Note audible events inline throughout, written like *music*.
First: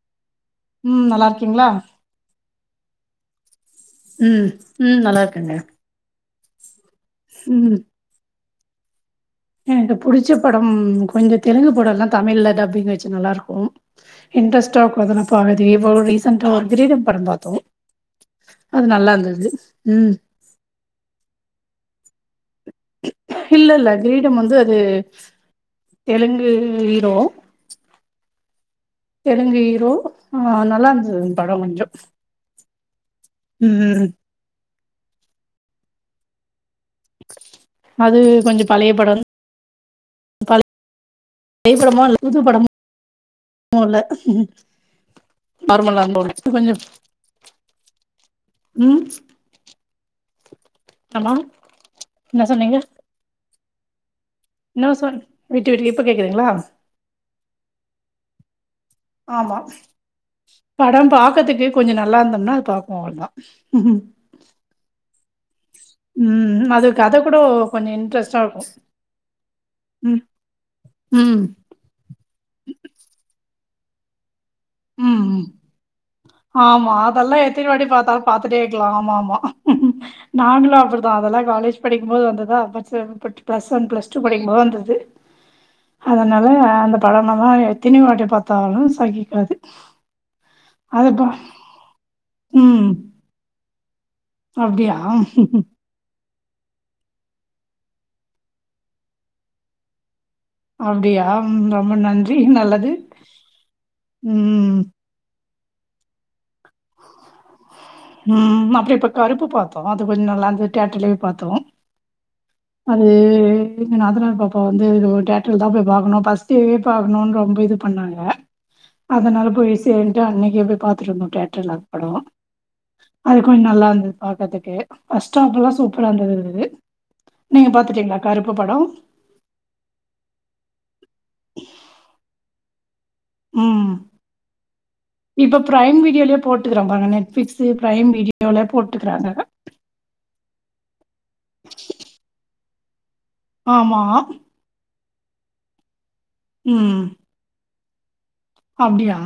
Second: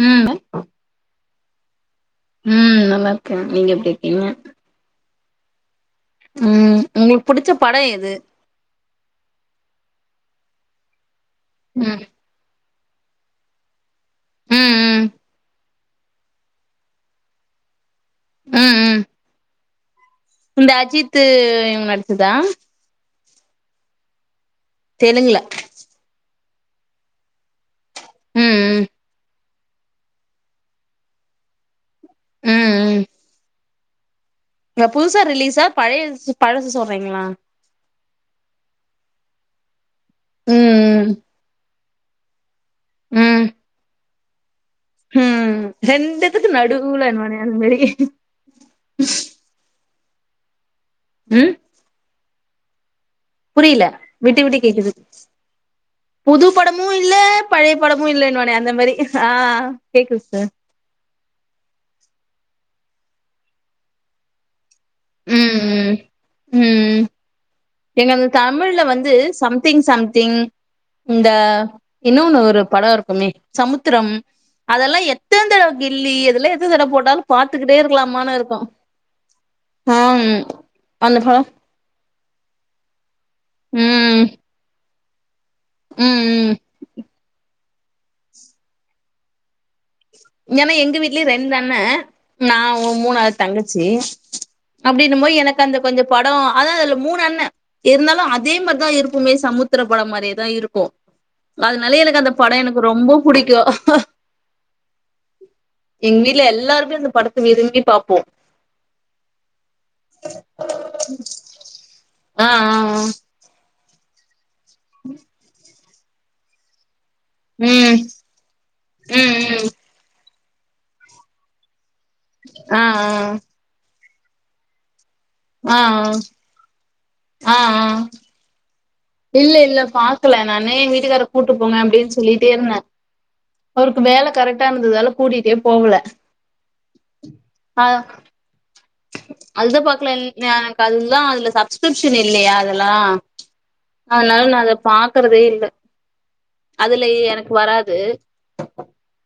உம் உம் நல்லா இருக்கீங்களா உம் நல்லா இருக்கே நீங்க உம் உம் நல்லா க்கங்க உம் உங்களுக்கு புடிச்ச பட எது எனக்கு புடிச்ச படம் கொஞ்ச தெலுங்கு ம் படம்லா தமிழல டப்பிங் ச்சி நல்லா இருக்கு ம் இன்ட்ரெஸ்டா ம் உக்காந்து நா *unintelligible* ஒரு ரீசன்டா ஒரு கிரீடம் படம் பாத்தோ ம் அது ம் நல்லா இருந்தது ம் இந்த அஜித்து இவங்க நடிச்சதா இல்ல இல்ல கிரீடம் வந்து து தெலுங்குல தெலுங்கு ஹீரோ அ அ தெலுங்கு ஹீரோ ஆ நல்லா இருந்தது அந்த படோ கொஞ்சோ அ அ ம் த புதுசா ரிலீஸா பழைய பழச சொ அது கொஞ்சோ பழைய படோ ம் ம் கைப் படமோ இல்ல *unintelligible* னுல்ல ம் ம் ரெண்டுத்துக்கு நடுவுல *unintelligible* கமா என்ன சொன்னீங்க புரில விட்டு விட்டு என்ன கேக்குது சொன் விட்டு விட்டு இப்ப கேக்குதுங்களா புது படமு இல்ல பழைய படமும் இல்லைனுவானே அந்த மாரி ஆ ஆம்மா கேக்குது சிஸ்டர் படம் பாக்கறதுக்கு கொஞ்ச நல்லா இருந்தோம்னா பா அவ்ள்தா ம் ம் உம் ம் அதுக்கு ம் அது கூட கொஞ்சோ எங்க இன்ட்ரெஸ்ட்டா இருக்கு தமிழ்ல வந்து சம்திங் ம் சம்திங் இந்த ம் இன்னொன்னு ஒரு படம் இருக்குமே சமுத்தரம் அதெல்லா ம் ம் எத்தன் தடவ கில்லி இதெல்லா எத்தன தடவ ஆமா போட்டாலும் அதெல்லா எத்தினி பாத்துக்கிட்டே வாட்டி பாத்தாலு இருக்கலாமானு இருக்கோ பாத்துட்டே இருக்கலா ஆமா ஆமா ஆம் அந்த படம் போது வந்ததா அப்பச்சே but plus one plus two ம் படிக்கும்போது வந்தது ம் அதனால ம் அந்த படமெல்லாய் எத்தினிவாட்டி பாத்தாலும் சகிக்காது ஏன்னா எங்க அதுப்பா வீட்லயும் ரெண்டு அண்ண நா ம் மூணாது தங்கச் சே அப்டியா அப்டினும்போது எனக்கு அந்த கொஞ்ச பா அத அதான் அதுல மூணு அண்ண இருந்தாலும் அதே மாரிதான் இருக்குமே சமுத்திரம் படம் மாரியே தான் இருக்கும் அப்டியா ம் ரொம்ப அதனாலே எனக்கு அந்த நன்றி படம் எனக்கு நல்லது ரொம்ப புடிக்கும் ம் எங்க வீட்டுல எல்லா உஹம் அப்புறோ இப்ப கருப்பு பாத்தோம் அது கொஞ்சோ நல்லாயிருந்தது தியேட்டர்லயே போய் பாத்தோம் ஆ ஆ ஆ அது எங்க நாத்தனார் பாப் இப்ப வந்து இதுவும் தியேட்டர்லதான் போய் வாங்கனும் ஃபர்ஸ்ட் எப்ப னு ரொம்ப இது ம் பண்ணாங்க ம் அதனால ம் போய் சேன்ட்டு அன்னைக் இத போய் பாத்திட்டு வந்தோம் தியேட் டெர்ல படம் ஆ ஆ அது கொஞ்சோ நல்லா இருந்தது பாக்கதுக்கு ஃபர்ஸ்ட் ஹாஃப் எல்லா ஆ ஆ சூப்பரா இருந்தது து ஆ ஆ நீங்க பாத்துட்டீங்களா கருப்பு படம் இல்ல இல்ல பாக்கல நானே வீட்டு வீட்டுக்கார கூட்டு போங்க அப்படின்னு சொல்லிட்டு தேர்ன உம் கூட்டிட்டே இப்ப போகல ப்ரைம் வீடியோலயே போட்டுக்கிறான் பாருங்க நெட்பிளிக்ஸ் பிரைம் வீடியோல போட்டு அத பாக்கல எனக்கு அதுதான் அதுல சப்ஸ்கிரிப்ஷன் இல்லயே யே அதெல்லா ச்சு ஆமா அதனாலும் நான் அத பாக் பாக்கறதே இல்ல ம் அதுலயே எனக்கு வராது *unintelligible* அப்டியா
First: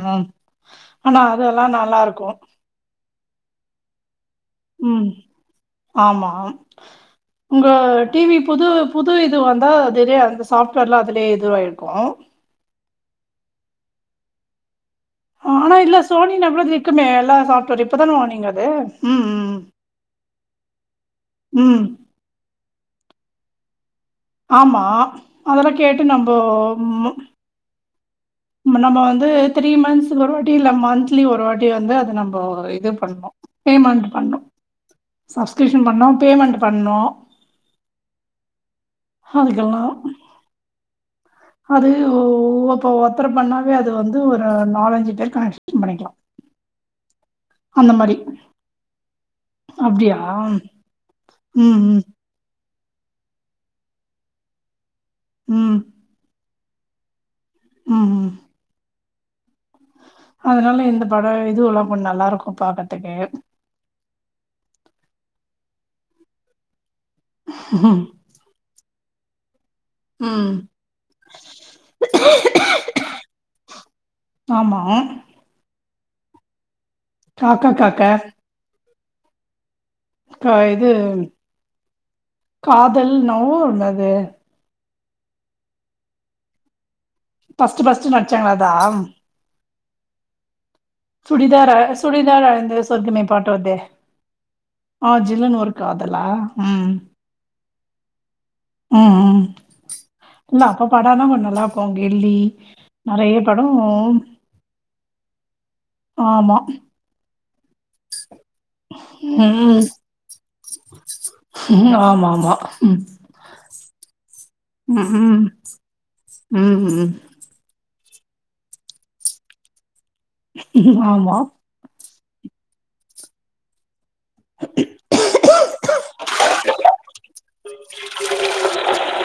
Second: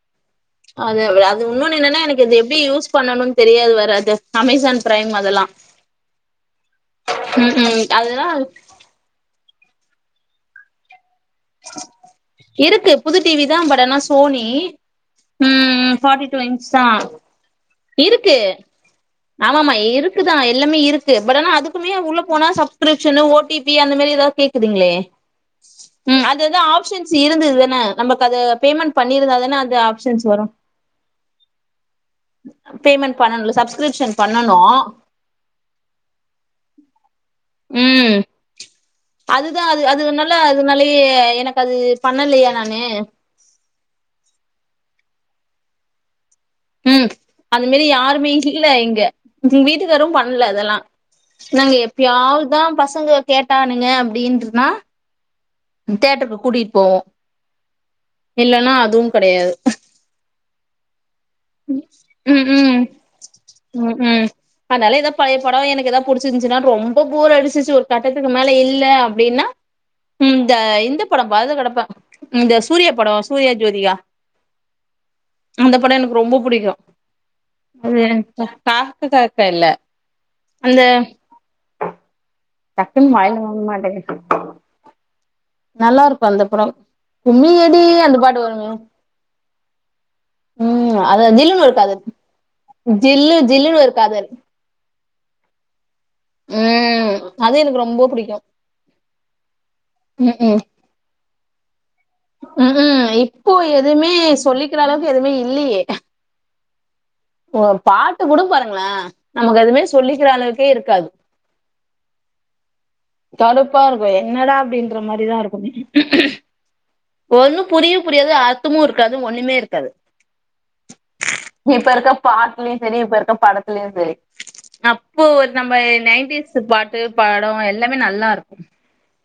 அ ஆனா அது அதெல்லா இன்னோன்னு என்னன்னா நல்லாருக்கு எனக்குது எப்படி யூஸ் பண்ணணும் தெரியாது வராது உம் ஆமா ம் உங்க ம் அதெல்லா டிவி புது புது யிது வந்தா தெரிய அந்த சாப்ட்வேர்லா அப்டியே இது வாய்ருகும் இருக்கு புது டிவி தான் பட்டானா சோனி உஹம் ஆனா ம் இல்ல ஃப்பார்ட்டி டூ சோனினா கூட இஞ்சு அது தா இருக்குமே எல்லா சாஃப்ட்வேர் இப்பதான இருக்கு வாங்குனீங்க அது ம் ம் ஆமாம இருக்குதான் எல்லாமே இருக்கு பட் ஆனா ம் அதுக்குமே உள்ள போனா sub subscription O T P அந்த மாரி ஏதாவது ஆமா கேக்குதுங்களே அதெல்லா கேட்டு ம் அதுதான் ஆப்ஷன்ஸ் இருந்தது தான நமக்கு அது பேமெண்ட் நம்ப வந்து பண்ணிருந்தா தான த்ரீ அது மந்த்ஸ்க்கு ஆப்ஷன்ஸ் ஒரு வரும் வாட்டி இல்ல மந்த்லி ஒரு வாட்டி வந்து அத நம்போ இது பேமெண்ட் பண்ணு பண்ணணும்ல பேமெண்ட் சப்ஸ்கிரிப்ஷன் பண்ணு பண்ணனு சப்ஸ்கிரிப்ஷன் பண்ணோ பேமெண்ட் பண்ணோ ம் அதுதா அது அது நல்ல அதுனாலயே எனக்கு அது பண்ணலையா நானு ஒப்போ அப்றம் அதாவே அது வந்து ஒரு நாலஞ்சு பேர் கனெக்க்ஷன் பண்ணிக்கலா ம் அந்த மேரி யாருமே *unintelligible* இங்க எங் வீட்டுக்காரு அப்டியா பண்ல அதெல்லா நாங்க ம் ம் எப்யாதுதா பசங்க கேட்டாணுங்க அப்டின்தா ம் தேட்ருக்கு கூட்டிட் போவோ ம் ம் இல்லனா அதும் கடையாது அதனால இந்த படம் எது ம் இல்லாம ம் நல்லாருக்கு பாக்கறதுக்கு ம் ம் அதனால ஏதா பழைய படொ எனக்கு எதா புடிச்சிச்சன்னா ரொம்ப ரொம்ப போர் அடிச்சிச்சு ஒரு கட்டத்துக்கு மேல இல்ல அப்டின்னா ம் த இந்த படொ பாத்துடு கடப்பே இந்த சூர்யா படம் சூர்யா ஜோதிகா ஆமா அந்த படம் எனக்கு ரொம்ப புடிக்கு காக்கா அது *unintelligible* க்க காக்க இல்ல ஆ அந்த இது காதல் நோ *unintelligible* நல்லாருக்கு அந்த படொ கும்மியடி ஃபஸ்ட்டு ஃபஸ்ட்டு அந்த பாட்டு நடிச்சாங்களே வருமே அதா ம் அதா ஜில்லுன்னு சுடிதார் ஒரு அ காதல் சுடிதார் அழந்து சொர்க்கமே ஜில்லு பாட்டு வருதே ஜில்லுனு ஒரு காதல் ஆ ஜில்லுனு ஒரு காதலா ம் அது எனக்கு ரொம்ப புடிக்கு ம் ம் ம் ம் இல்ல அப்ப படலா கொஞ்சோ நல்லாருக்கு கில்லி ம்ஹூம். நறைய இப்போ படம் இல்லியே ஆமா இப்ப ஒரு பாட்டு கூட பாருங்கள ம் நமக்கு எதுமே ம் சொல்லிக்கிற அளவுக்கே இருக்காது ஆமா ஆமா கடுப்பாருக்கு என்னடா அப்டின்ற ம் ம் மாரிதாருக்கு ம் ம் ஒன்னு புரி த்தியு புரியாது, அர்த்தமு இருக்காது, ஒண்ணுமே இருக்காது. ஆமா பாட்டுலயு சரி, இப்ப இருக்க படத்துலயு சரி அப்போ ஒரு நம்ம நைன்டீஸ் பாட்டு, பாடோ எல்லாமே நல்லாருக்கு.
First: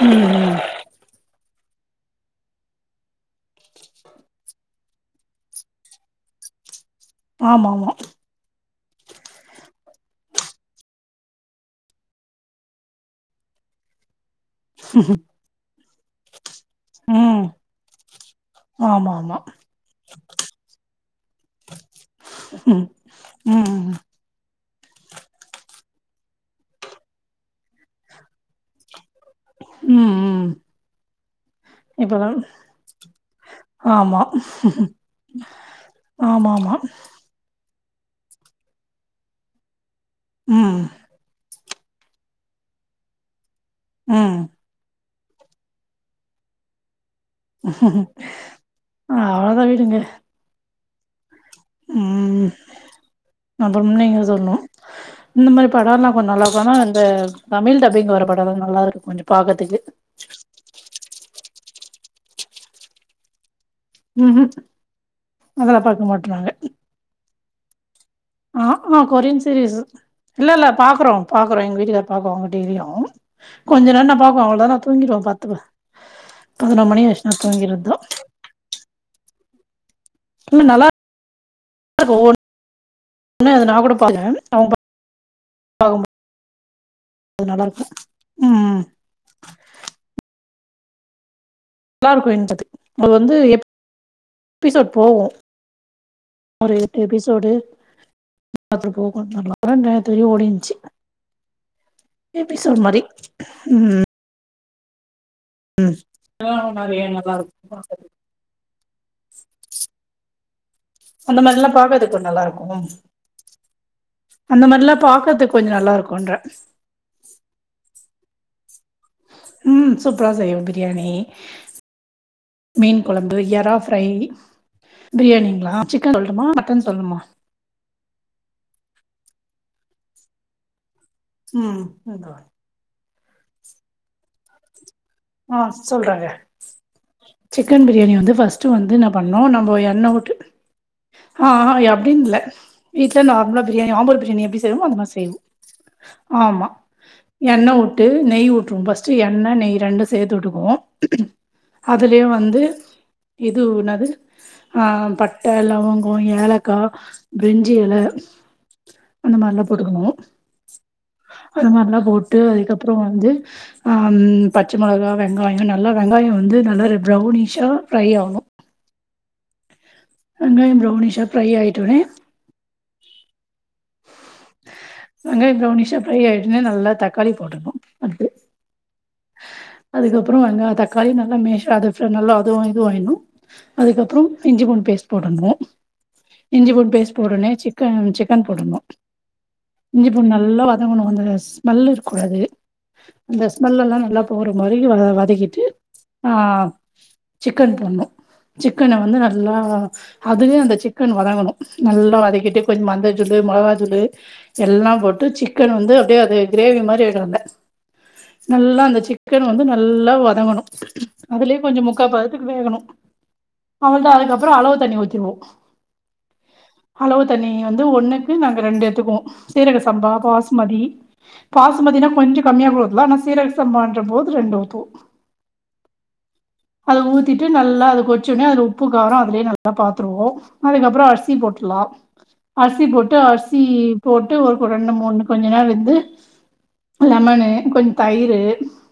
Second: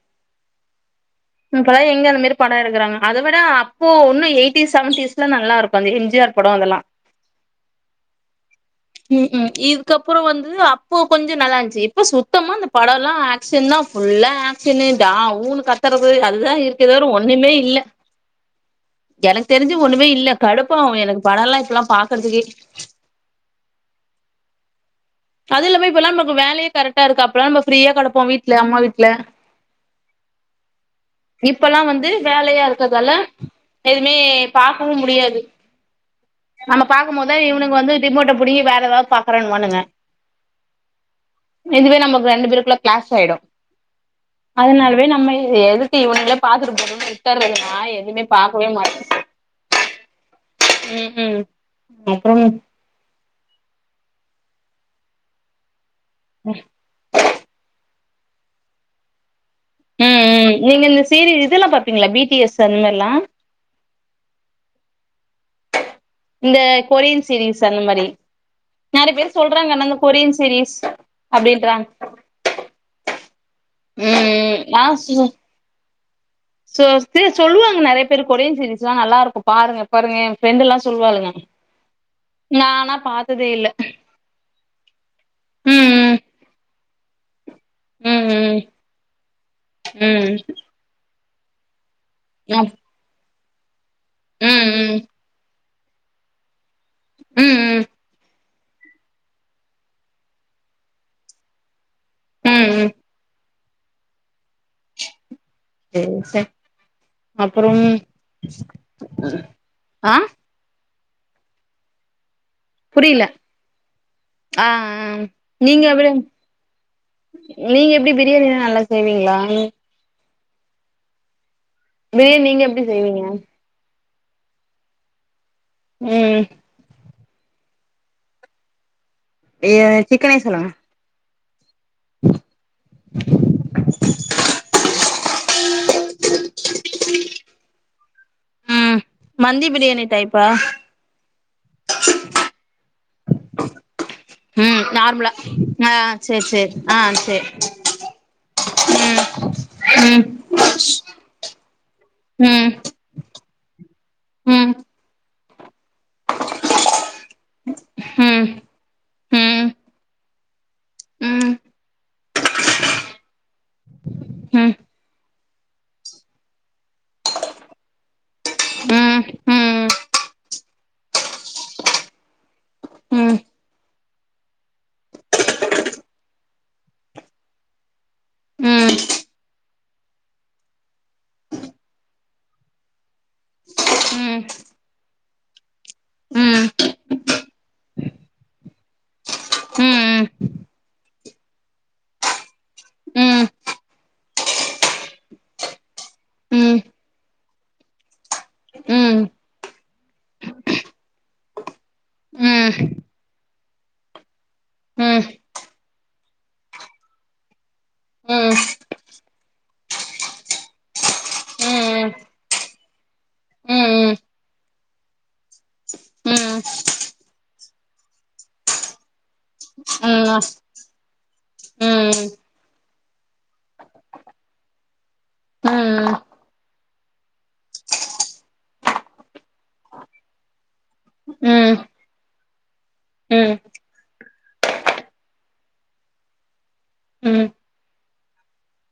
ம் ம் இப்பலா எங்க அந்த மாரி படம் எடுக்குறாங்க அதவிட அப்போ ஒன்னும் எயிட்டிஸ் செவன்டீஸ்ல நல்லா இருக்கு அந்த எம்ஜிஆர் படம் அதெல்லா ஆமாமா ம், ம் இதுக்கப்றோ வந்து அப்போ கொஞ்ச நல்லா இருந்துச்சு இப்ப சுத்தமா இந்த படம் எல்லா ஆக்சன்தா ஃபுல்ல ஆக்ஷனு டா ஊன்னு கத்துறது அதுதா இருக்கே தவர ஒரு ம் ஒண்ணுமே இல்ல ஆமா ஆமா எனக்கு தெரிஞ்சு ஒண்ணுமே இல்ல கடுப்பாவு எனக்கு படோல்லா இப்டில்லா பாக்றதுக்கே ம் ம் அது இல்லாம இப்ப எல்லா நமக்கு வேலையே கரெக்டா இருக்கு அப்பல்லா நம்ப ப்ரீயா கடப்போ வீட்ல அம்மா வீட் ல ம் ம் இப்பல்லா வந்து இப்பதா வேலையா இருக்கறதால எதுமே ஆமா பாக்கவு முடியாது ஆமா ஆமா நம்ம பாக்கும் போதா இவனுக் வந்து ரிமோட்டா பிடிங்கி வேற ஏதாவது பாக்குறுன்னுவுங்க ஆ இதுவே நம்ம ரெண்டு பேருக்குள்ள கிளாஸ் ஆயிடும் ம் அதனாலவே நம்ம எதுக்கு இவனங்கலே பாத்துட்டு போட்டு வீ ட்டுறது நா எதுவுமே பாக்கவே மாட்ட அவ்ளோதா விடுங்க உம் உம் அப்பறம் அப்பறம் நீங்க சொல்லணும் இந்த மாதிரி படம்லா கொஞ்ச நல்லா இருக்கு ஆனா இந்த தமிழ் டப் பிங் வர படதா நல்ல இருக்கு கொஞ்ச உம் ம் நீங்க இந்த சீர இதெல்லா பாப்பீங்களா பி டி எஸ் அந்த மாதிர எல்லா உம் ம் அது எல்லா இந்த கொரியன் சீரீஸ் அந்த மாரி ஆ ஆ நெறைய பேர் கொரியன் சொல்றாங்க சீரியஸ் ஆனா இந்த கொரியன் இல்ல இல்ல சீரீஸ் பாக்குறோம் பாக்குறோம் எங்க அப்டின்றாங்க வீட்டுகர் பாக்குவா டெய்லி கொஞ்ச நேரம் நா ம் பாப்பே ம் அவளத நா சு தூங்கிடுவ பாத்து சோ சி சொல்லுவாங்க நிறைய பேரு கொரின் சரீஸ்ல்லா நல்லா இருக்கு பாருங்க பாருங்க என் இல்ல ஃப்ரெண்டு எல்லா நல்லா சொல்லுவாளுங்க நானா பார்த்ததே இருக்குனு இல்ல அது நா கூட பாக்குவே அவங்க உம் ம் அது நல்லா இருக்கு ம் ம் உம் ம் நல்லா ம் இருக்கு ம் *unintelligible* அது வந்து எப் ம் எப்பிசோட் ம் போவோ ஒரு எபிசோடு ம் மாத்த போகரலாம் அப்புறண்டாயத்த ஓடிச்சு ம் ம் எப்பிசோட் ம் மாரி ம் சேரி செ ஆ நெறைய நல்லா அப்புறம் இருக்கு ஆ அந்த மாரில்லா பாக்கதுக்கு நல்லாருக்கு புரில அந்த ஆ மாரிலா ஆ பாக்கறதுக்கு கொஞ்ச நீங்க நல்லா எப்டி இருக்குன்ற நீங்க எப்டி பிரியாணிலா நல்லா செய்வீங்ளா ம் ப்ரா செய்வ பிரியாணி பிரியாணி நீங்க எப்டி செய்வீங்க பிரியாணிங்ளா ஆ சிக்கன் ம் சொல்லட்டுமா மட்டன் சொல்லணுமா ஏ சிக்கனே சொல்லுங்க ம் இந்தோ வர்றே ஆ சொல்றேங்க சிக்கன் பிரியாணி வந்து ஃபர்ஸ்ட் வந்து ம் நம் பண்ணோ மந்தி நம்ப பிரியாணி எண்ணெ விட்டு டைப்பா ஆ ஆஹா அப்டின் இல்ல வீ்ட்ல நார்மலா பிரியாணி ஆம்பூர் பிரி யாணி எப்டி ம் செய்வோமோ அந்த மாரி நார்மலா செய்யணு ஆ சேர் ஆமா சேர் ஆ சேர் எண்ணெ வுட்டு நெய் வுட்றனு ஃபர்ஸ்ட் எண்ணெ நெய் ரெண்டு ம் சேத்து விட்டுக்குவோ அதுலயு வந்து ம் இது என்னது ம் ஆ பட்ட லவங் கோ ஏலக்கா பிரிஞ்சிஎல ம் அந்த மாரில்லா ம் போட்டுக்கணு ம் ம் அந்த மாரிலா போட்டு அதுக்கப்பறோ வந்து ஆ பச்ச ம் மெளகா வெங்காயோ நல்லா வெங்காயோ வந்து நல் ல ஒரு பிரௌன்னிஷா ஃப்ரை ஆகணு ம் ம் ம் வெங்காயோ பிரௌனிஷா ஃப்ரை ஆயிட்ட ஒன்னே ம் வெங்காயோ பிரௌனிஷா ஃப்ரை ஆயிட்ட ஒன்னே நல்லா தக்காளி போடணு அடுத்து ம் அதுக்கப்பறோ அங்க தக்காளி நல்லா மேஸ் ஆக நல்லா அதுவு இதுவு ஆயிட்னு அதுக்கப்பறோ இஞ்சி பூண்டு பேஸ்ட் போடணு இஞ்சி பூண்டு பேஸ்ட் போட்ட ஒன்னே சிக்க சிக்கன் போடணு இஞ்சி ம் பூண்டு நல்லா வதங்கணு அந்த ஸ்மெல் இருகக்கூடாது அந்த ம் ஸ்மெல்லல்லா எல்லா போற மைய வர்ற வதகிட்டு ஆ ம் ம் ஜிக்கன் போட்னும் ம் ஜிக்கன வந்து ம் நல்லா அதுக்கு அந்த ஜிக்கன் வதங்கனும் நல்லா வதங்கிட்டு ம் கொஞ்ச மஞ்சத்தூளு மொளகாத் தூளு எல்லாம் போட்டு ம் ஜிக்கன வந்து அப்டியே அது க்ரேவி மாரி வெக்க வந்த ம் ம் நல்லா அந்த ஜிக்கனு வந்து நல்லா வதங்கணும் அதுலே கொஞ்சோ முக்கா ம் பத்துக்கு வேகணும் ம் அவள்ட ம் அதுக்கப்புறோம் அளவு தண்ணி ஊத்திருவோம் ம் அளவு தண்ணி வந்து ஒண்ணுக்கு நாங்க ரெண்டு எடுத்துக்குவோம் சீரக சம்பா பாஸ்மதி பாசுமதினா கொஞ்ச கம்மியா கொட்லாம் ஆனா சீரக சம்பா போத்துல ரெண்டு உப்பு அது ஊத்திட்டு நல்லா கொச்சி ஒட்னே அதுல உப்பு காரோம் அதுலே நல்லா பாத்துருவோம் அதுகப்புறோம் அரிசி போட்டுக்லாம் அ சி போட்டு ம் அர்சி ம் போட்டு ஒரு ரெண்டு மூணு கொஞ்ச நேர வெந்து ம் லெமனு கொஞ்ச தயிர்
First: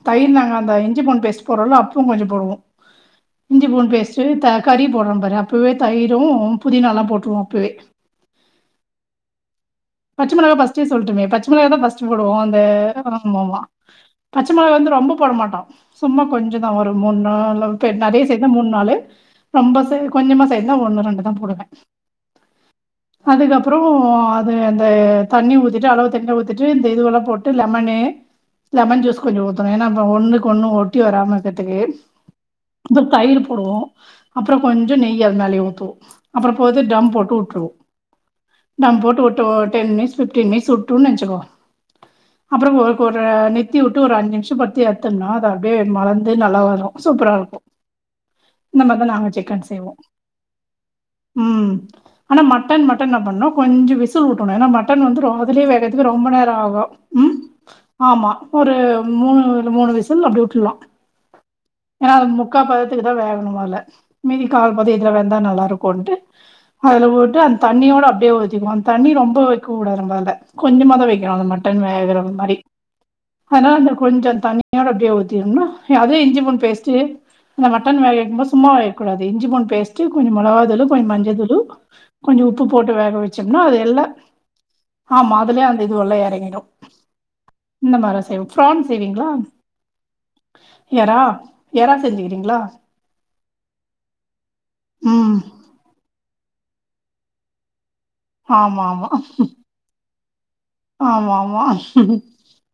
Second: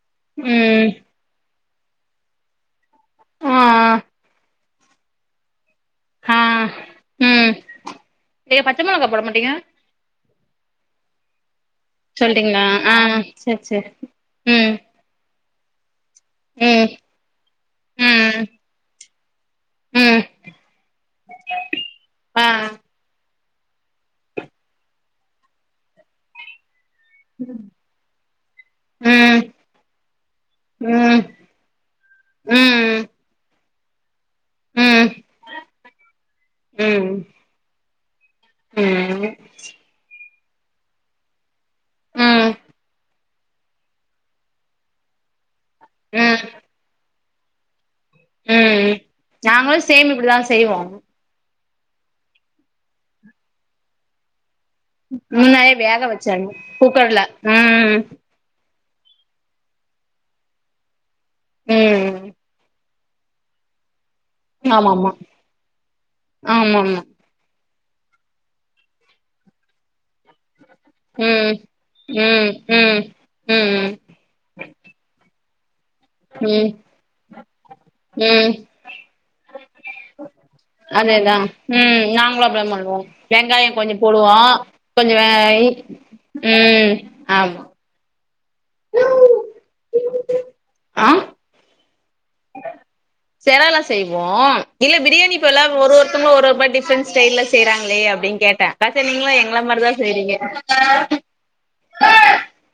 தயிர் நாங்க அந்த ம் இஞ்சி பூண்டு பேஸ்ட் போடுறோலோ அப்போ கொஞ்ச போடுவோம் ஆ இஞ்சி பூண்டு பேஸ்ட்டு த கறி போடுறோம் பாரு அப்போவே தயிரும் ஆ புதினல்லாம் போட்டுருவோம் ம் அப்பவே நீங்க பச்ச மிளகக்கா போட மாட்டீங்க ஃபர்ஸ்டே சொல்லிட்டோமே பச்ச உள்ளே தா ஃபர்ஸ்ட் போடுவோ அண்ட் சொல்ட்டீங்களா அ ஆ ஆமா ஆமா சேர் சேர் பச்ச மிளகா ம் வந்து போட மாட்டோ சும்மா கொஞ்சதா ம் ஒரு மூணு நாள் நிறைய ம் சேர்ந்த மூணு நாளுு ரொம்ப ச ம் கொஞ்சமா செத்தா ஒண்ணு ரெண்டு தா போடுவ ஆ அதுக்கப்றோ அது அந்த தண்ணி ஊத்திட்டு அளவு தண்ணிலா ஊத்திட்டு இந்த இதுவெல்லா போட்டு லெமனு லெமன் ஜூஸ் கொஞ்சோ ம் ஊ த்துனு ஏனா அப்றோ ஒன்னுக்கு ஒன்னு ஒட்டி ம் வராம இருக்கறதுக்கு ம் ம் கொஞ்சோ தயிர் போடுவோ அப்புறோ கொஞ்சோ ம் நெய் அதுமேலயே ஊத்துவோ அப்றோ போது தம் ம் போட்டு வுட்டுருவோ தம் போட்டு ம் வுட்டு ஒரு டென் மினிட்ஸ் டென் மினிட்ஸ் வுட்டோன்னு வச்சுக்கோ அப்றோ ஒர் ஒரு நித்தி விட்டு ஒரு அஞ்சு நிமிஷ த்து பத்தி எடுத்துட்னு அப்ப அப்டியே மலந்து ம் நல்லாவரு சூப்பராருக்கு ம் நாங்களும் சேம் இப்டிதா செய்வோ ம் ஆனா மட்டன் மட்டு என்ன பண்னு கொஞ்சோ விசில் வுட் ருனு ஏன்னா மட்டன் வந்து ரொ அதுலயே முன்னாடியே வேக வேகுறதுக்கு ரொம்ப வச்சாங்க நேரோ ஆகு, குக்கர்ல ம் ஆமா ஒரு மூணு ஒரு மூணு விசில் அப்டி விட்டுற்லா ஏன்னா அது ம் முக்கா பதத் இது தா வேகணும் முதல மீதி கால் ஆமா பதம் இதுல ஆமா வெந்த நல்லா இருக்குன்ட்டு ஆமா ஆமா அதுல போட்டு அந் தண்ணியோட அப்டியே ஊத்திக்கலா தண்ணி ரொம்ப வைக்கக்கூடாது நம்ம கொஞ்சமா தா வைக்கணும் அந்த ம் மட்டன் வேகுற ம் மாதிரி ம் ஆனா‌ ம் அந்த கொஞ்ச தண்ணியோட அப்டியே ஊத்தி தின்னு அது இஞ்சி பூண்டு ம் பேஸ்ட்டு அந்த மட்டன் வேக வைக்கும்போது ம் சும்மா வேக வைக்கூடாது இஞ்சி பூண்டு பேஸ்ட்டு கொஞ்சம் மிளகா தூளு கொஞ்சம் அதேதா மஞ்சள் தூளு ம் நாங்களு கொஞ்சம் உப்பு அப்டிதா போட்டு பண்ணுவோ வேக வச்சோம்னா வெங்காயோ அது கொஞ்சோ எல்லா போடுவோ கொஞ்சோ வே ஆமா அதுலயே அந்த இதுவெல்லாம் எறங்கிடும் ம் ஆமா இந்த மாரி தா செய்வோ பிரான் செய்வீங்களா ஆ எறா எறா செஞ்சுக்கிறீங்களா சென்ன லா செய்வோ இல்ல பிரியாணி ம் இப்ப எல்லாரு ஒரு ஒருத்தவ்ங்க ஒரு ஒர் மாரி டிஃப்ரெண்ட் ஸ்டெய்ல்ல செய்ராங்களே அப் ப்டின் கேட்டே ஆமா லாஸ்ட்டா ஆமா நீங்களு எங்கள மாரிதா செய்றீங்க ஆமா ஆமா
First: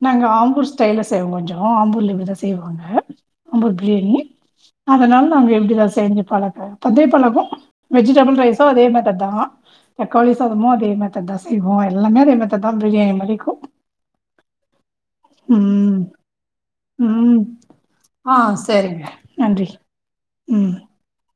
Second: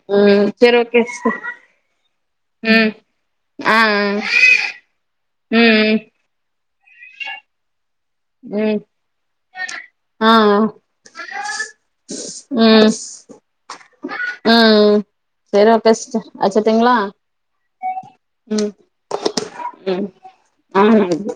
நாங்க ம் ஆம்பூர் செரி ஸ்டைல்ல ஓகே செய்வோ சிஸ்டர் கொஞ்சோ ஆம்பூர்ல இப்டிதா செய் செய்வாங்க ம் அந்த ஆ பிரியாணி ஆ அதலா நாங்க இப்டிதா ம் செஞ்சு பழக்க அதே பழக்க வெஜிடபிள் ரைஸு ம் அதே மாட்ட தா ஆ தக்காளி சாதமு அதே மாட்ட தா செய்வோ எல்லாமே அதே மாட்ட தா உம்ஸ் பிரியாணி வரைக்கு உம் உம் செரி ம் எனக்கு *unintelligible* அது செத்தநேர ம் ஆ உம் சரிங்க நன்றி உம் ம் ஆஹ்